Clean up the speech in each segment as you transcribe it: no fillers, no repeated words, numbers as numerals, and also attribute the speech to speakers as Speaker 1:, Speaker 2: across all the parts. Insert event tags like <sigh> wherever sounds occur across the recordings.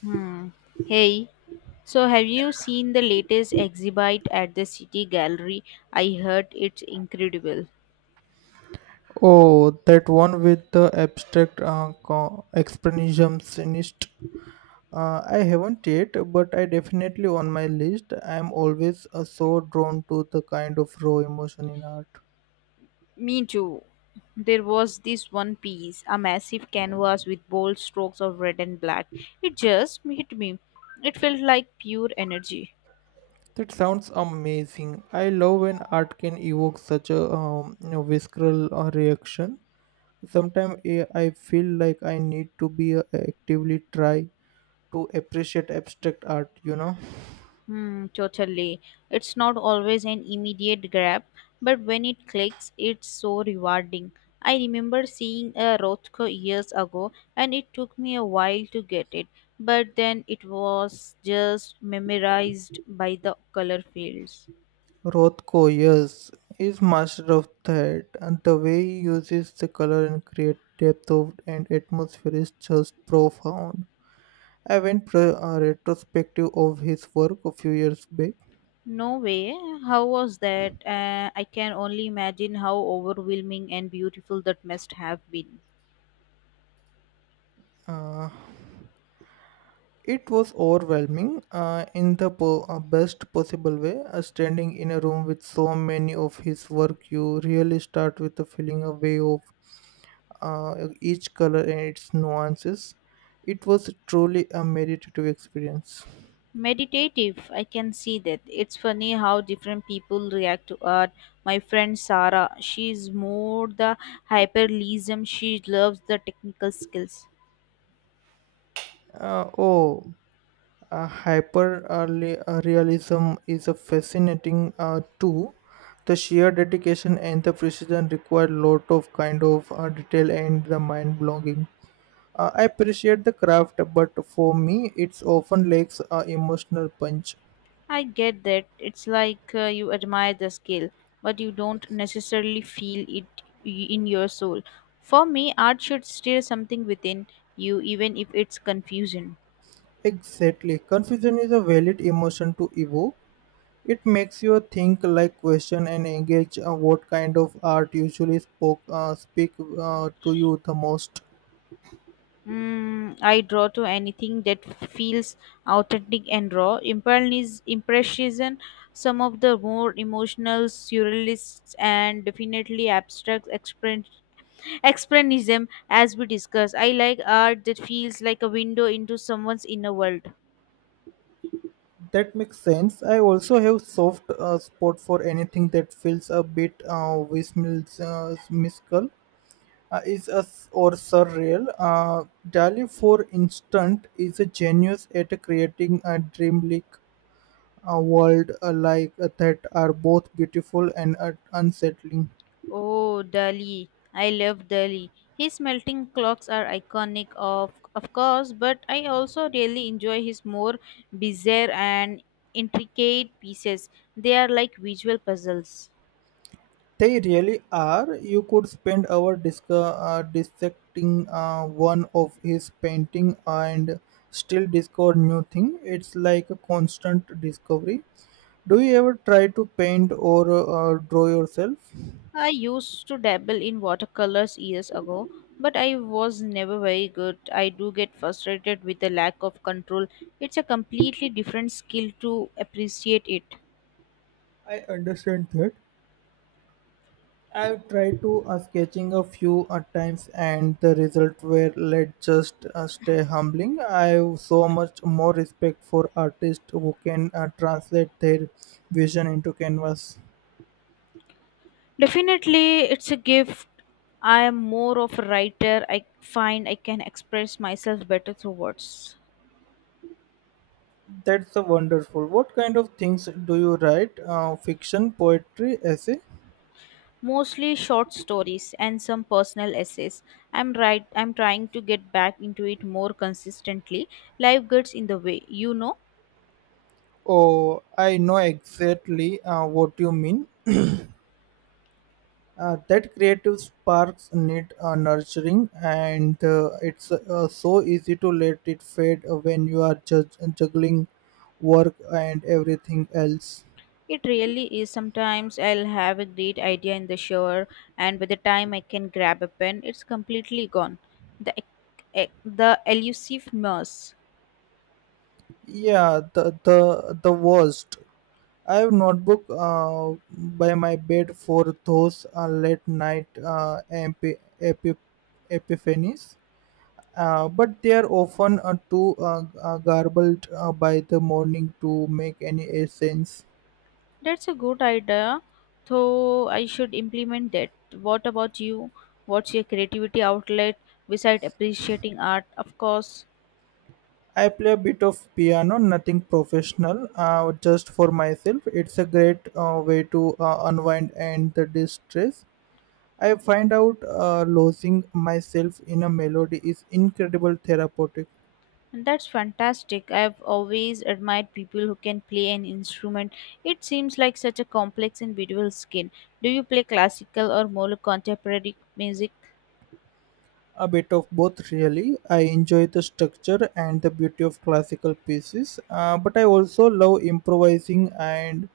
Speaker 1: Hmm. Hey, so have you seen the latest exhibit at the City Gallery? I heard it's incredible.
Speaker 2: Oh, that one with the abstract expressionist. I haven't yet, but I definitely on my list. I am always so drawn to the kind of raw emotion in art.
Speaker 1: Me too. There was this one piece, a massive canvas with bold strokes of red and black. It just hit me. It felt like pure energy.
Speaker 2: That sounds amazing. I love when art can evoke such a visceral reaction. Sometimes I feel like I need to be actively try to appreciate abstract art. You know.
Speaker 1: Hmm, totally. It's not always an immediate grab, but when it clicks, it's so rewarding. I remember seeing a Rothko years ago, and it took me a while to get it, but then it was just memorized by the color fields.
Speaker 2: Rothko, yes, is master of that, and the way he uses the color and create depth of and atmosphere is just profound. I went pro a retrospective of his work a few years back.
Speaker 1: No way. How was that? I can only imagine how overwhelming and beautiful that must have been.
Speaker 2: Uh, it was overwhelming in the best possible way. Standing in a room with so many of his work, you really start with the feeling away of each color and its nuances. It was truly a meditative experience.
Speaker 1: Meditative, I can see that. It's funny how different people react to art. My friend Sarah, she's more the hyperrealism. She loves the technical skills.
Speaker 2: Uh, oh, hyper realism is a fascinating too. The sheer dedication and the precision require lot of kind of detail and the mind blowing. I appreciate the craft, but for me, it's often lacks a emotional punch.
Speaker 1: I get that. It's like, you admire the skill, but you don't necessarily feel it in your soul. For me, art should stir something within you, even if it's confusing.
Speaker 2: Exactly, confusion is a valid emotion to evoke. It makes you think, like, question, and engage. What kind of art usually spoke speak to you the most?
Speaker 1: Mm, I draw to anything that feels authentic and raw. Impressionism, some of the more emotional surrealists, and definitely abstract expressionism, as we discussed. I like art that feels like a window into someone's inner world.
Speaker 2: That makes sense. I also have soft spot for anything that feels a bit whimsical, is a or surreal. Dali, for instance, is a genius at creating a dreamlike world that are both beautiful and unsettling.
Speaker 1: Oh, Dali. I love Dali. His melting clocks are iconic, of course, but I also really enjoy his more bizarre and intricate pieces. They are like visual puzzles.
Speaker 2: They really are. You could spend hours dissecting one of his painting and still discover new thing. It's like a constant discovery. Do you ever try to paint or draw yourself?
Speaker 1: I used to dabble in watercolors years ago, but I was never very good. I do get frustrated with the lack of control. It's a completely different skill to appreciate it.
Speaker 2: I understand that. I've tried to sketching a few times, and the result were let just stay humbling. I have so much more respect for artists who can translate their vision into canvas.
Speaker 1: Definitely, it's a gift. I am more of a writer. I find I can express myself better through words.
Speaker 2: That's a wonderful. What kind of things do you write? Fiction, poetry, essay?
Speaker 1: Mostly short stories and some personal essays. I'm I'm trying to get back into it more consistently. Life gets in the way.
Speaker 2: Oh, I know exactly what you mean. That creative sparks need nurturing, and it's so easy to let it fade when you are juggling work and everything else.
Speaker 1: It really is. Sometimes I'll have a great idea in the shower, and by the time I can grab a pen, it's completely gone. The e, e, the elusive mouse.
Speaker 2: Yeah, the worst. I have notebook by my bed for those late night epiphanies, but they are often too garbled by the morning to make any sense.
Speaker 1: That's a good idea, though I should implement that. What about you? What's your creativity outlet besides appreciating art? Of course.
Speaker 2: I play a bit of piano, nothing professional, just for myself. It's a great way to unwind and the distress. I find out losing myself in a melody is incredible therapeutic.
Speaker 1: And that's fantastic. I've always admired people who can play an instrument. It seems like such a complex and beautiful skill. Do you play classical or more contemporary music?
Speaker 2: A bit of both, really. I enjoy the structure and the beauty of classical pieces, but I also love improvising and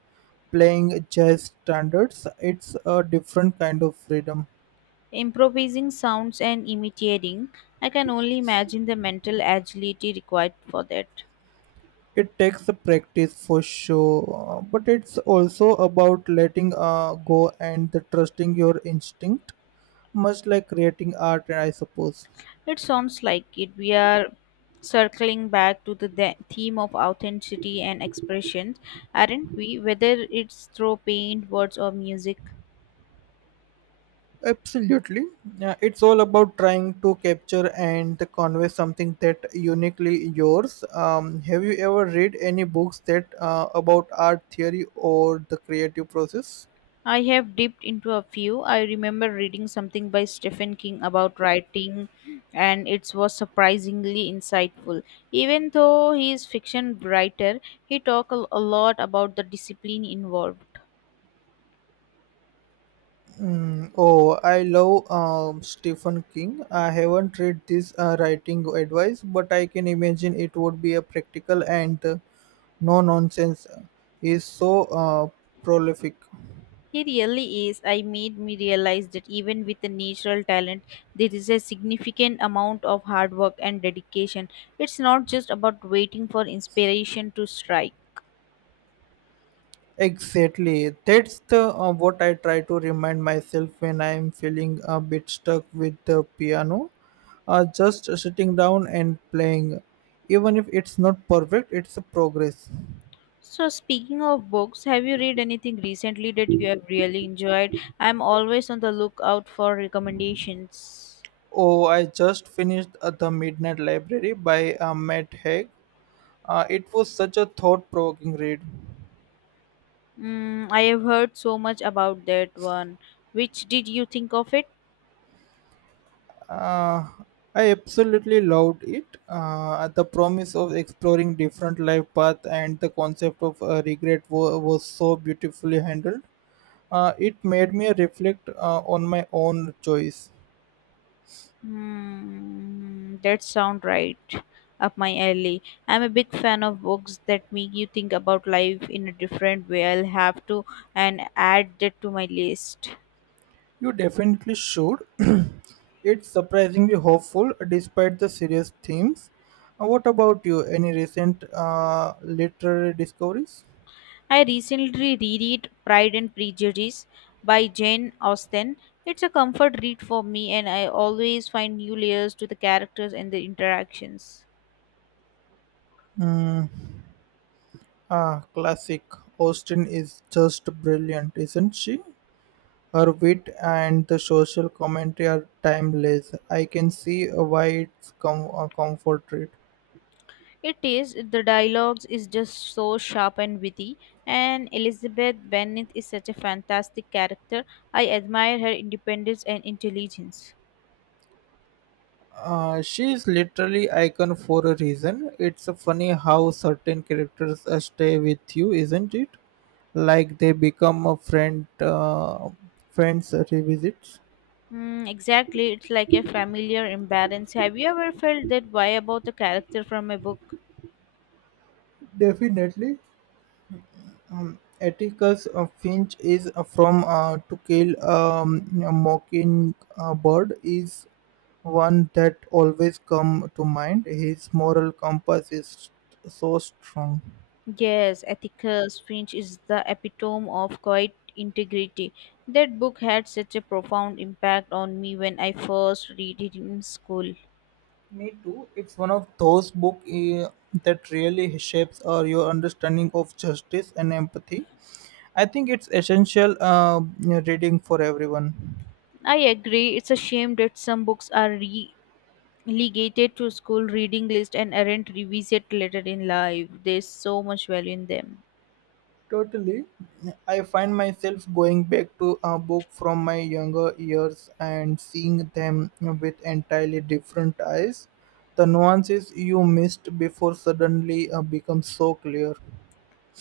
Speaker 2: playing jazz standards. It's a different kind of freedom.
Speaker 1: Improvising sounds and imitating. I can only imagine the mental agility required for that.
Speaker 2: It takes a practice for sure, but it's also about letting go and the trusting your instinct, much like creating art, I suppose.
Speaker 1: It sounds like it. We are circling back to the theme of authenticity and expression, aren't we? Whether it's through paint, words, or music.
Speaker 2: Absolutely. Yeah, it's all about trying to capture and convey something that uniquely yours. Have you ever read any books that about art theory or the creative process?
Speaker 1: I have dipped into a few. I remember reading something by Stephen King about writing, and it was surprisingly insightful. Even though he is fiction writer, he talked a lot about the discipline involved.
Speaker 2: Oh, I love Stephen King. I haven't read this writing advice, but I can imagine it would be a practical and no nonsense. Is so prolific.
Speaker 1: He really is. I made me realize that even with a natural talent, there is a significant amount of hard work and dedication. It's not just about waiting for inspiration to strike.
Speaker 2: Exactly. That's the what I try to remind myself when I am feeling a bit stuck with the piano. Just sitting down and playing, even if it's not perfect, it's a progress.
Speaker 1: So, speaking of books, have you read anything recently that you have really enjoyed? I'm always on the lookout for recommendations.
Speaker 2: Oh, I just finished the Midnight Library by Matt Haig. It was such a thought-provoking read.
Speaker 1: Mm, I have heard so much about that one. Which did you think of it?
Speaker 2: uh, I absolutely loved it. The promise of exploring different life paths and the concept of was so beautifully handled. It made me reflect on my own choice.
Speaker 1: Hmm, that sound right up my alley. I'm a big fan of books that make you think about life in a different way. I'll have to and add that to my list.
Speaker 2: You definitely should. <clears throat> It's surprisingly hopeful despite the serious themes. What about you? Any recent literary discoveries?
Speaker 1: I recently reread Pride and Prejudice by Jane Austen. It's a comfort read for me, and I always find new layers to the characters and the interactions.
Speaker 2: Mm, classic. Austen is just brilliant, isn't she? Her wit and the social commentary are timeless. I can see why it's a comfort read.
Speaker 1: It is. The dialogues is just so sharp and witty, and Elizabeth Bennet is such a fantastic character. I admire her independence and intelligence.
Speaker 2: She is literally icon for a reason. It's funny how certain characters stay with you, isn't it? Like they become a friend, friends revisits.
Speaker 1: Mm, exactly, it's like a familiar imbalance. Have you ever felt that way about a character from a book?
Speaker 2: Definitely. Atticus Finch is from To Kill a Mockingbird is one that always come to mind. His moral compass is so strong.
Speaker 1: Yes, Atticus Finch is the epitome of quiet integrity. That book had such a profound impact on me when I first read it in school.
Speaker 2: Me too. It's one of those books that really shapes your understanding of justice and empathy. I think it's essential reading for everyone.
Speaker 1: I agree, it's a shame that some books are re Legated to school reading list and aren't revisit later in life. There's so much value in them.
Speaker 2: Totally. I find myself going back to a book from my younger years and seeing them with entirely different eyes. The nuances you missed before suddenly become so clear.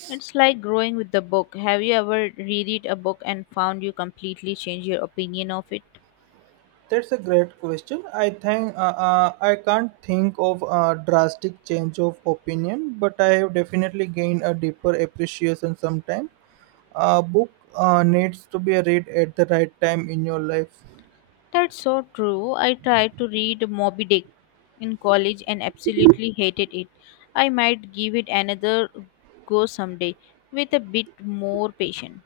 Speaker 1: It's like growing with the book. Have you ever reread a book and found you completely change your opinion of it?
Speaker 2: That's a great question. I can't think of a drastic change of opinion, but I have definitely gained a deeper appreciation sometime. A book needs to be read at the right time in your life.
Speaker 1: That's so true. I tried to read Moby Dick in college and absolutely hated it. I might give it another go someday with a bit more patience.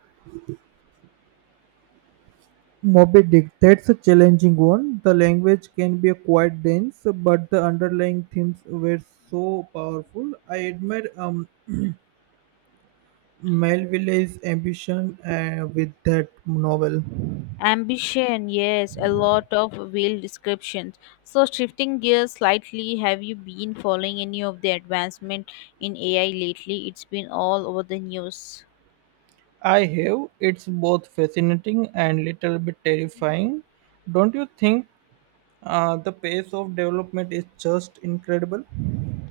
Speaker 2: Moby Dick, that's a challenging one. The language can be quite dense, but the underlying themes were so powerful. I admire <clears throat> Melville's ambition with that novel.
Speaker 1: Ambition, yes, a lot of wheel descriptions. So, shifting gears slightly, have you been following any of the advancement in AI lately? It's been all over the news.
Speaker 2: I have. It's both fascinating and little bit terrifying. Don't you think the pace of development is just incredible?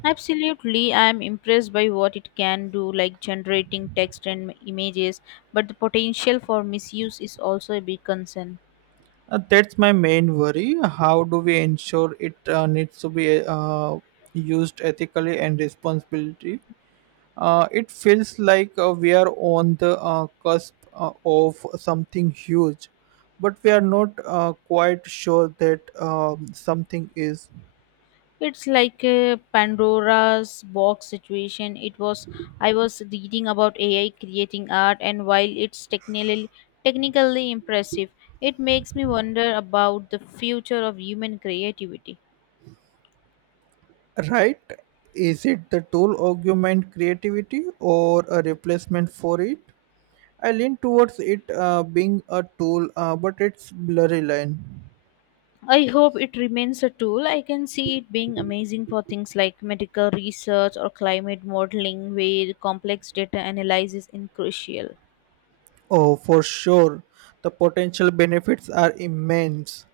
Speaker 1: Absolutely, I'm impressed by what it can do, like generating text and images, but the potential for misuse is also a big concern.
Speaker 2: That's my main worry. How do we ensure it needs to be used ethically and responsibly? It feels like we are on the cusp of something huge, but we are not quite sure that something is
Speaker 1: It's like a Pandora's box situation. It was I was reading about AI creating art, and while it's technically impressive, it makes me wonder about the future of human creativity.
Speaker 2: right. Is it the tool augment creativity or a replacement for it? I lean towards it being a tool, but it's blurry line.
Speaker 1: I hope it remains a tool. I can see it being amazing for things like medical research or climate modeling, where complex data analysis is crucial.
Speaker 2: Oh, for sure. The potential benefits are immense.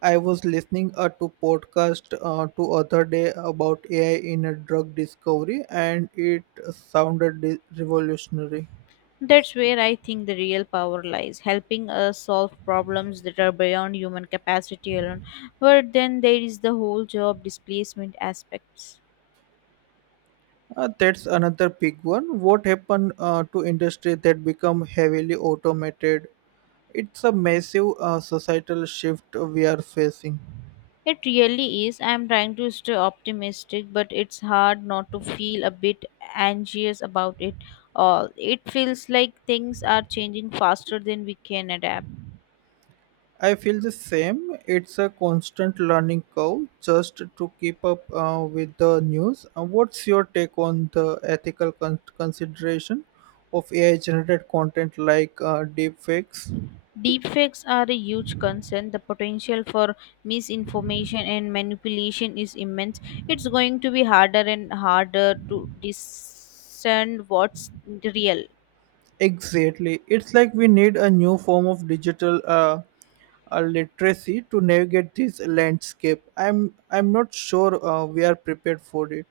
Speaker 2: I was listening to podcast to other day about AI in a drug discovery, and it sounded revolutionary.
Speaker 1: That's where I think the real power lies, helping us solve problems that are beyond human capacity alone. But then there is the whole job displacement aspects.
Speaker 2: That's another big one. What happened to industry that become heavily automated? It's a massive societal shift we are facing.
Speaker 1: It really is. I'm trying to stay optimistic, but it's hard not to feel a bit anxious about it all. It feels like things are changing faster than we can adapt.
Speaker 2: I feel the same. It's a constant learning curve just to keep up with the news. What's your take on the ethical consideration of AI generated content like deepfakes?
Speaker 1: Deepfakes are a huge concern. The potential for misinformation and manipulation is immense. It's going to be harder and harder to discern what's real.
Speaker 2: Exactly. It's like we need a new form of digital literacy to navigate this landscape. I'm not sure we are prepared for it.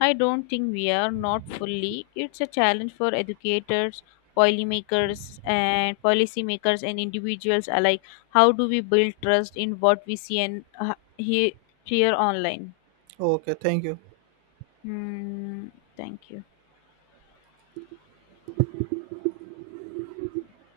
Speaker 1: I don't think we are not fully. It's a challenge for educators, policymakers, and policymakers and individuals alike. How do we build trust in what we see and hear online?
Speaker 2: Okay, thank you.
Speaker 1: Hmm, thank you.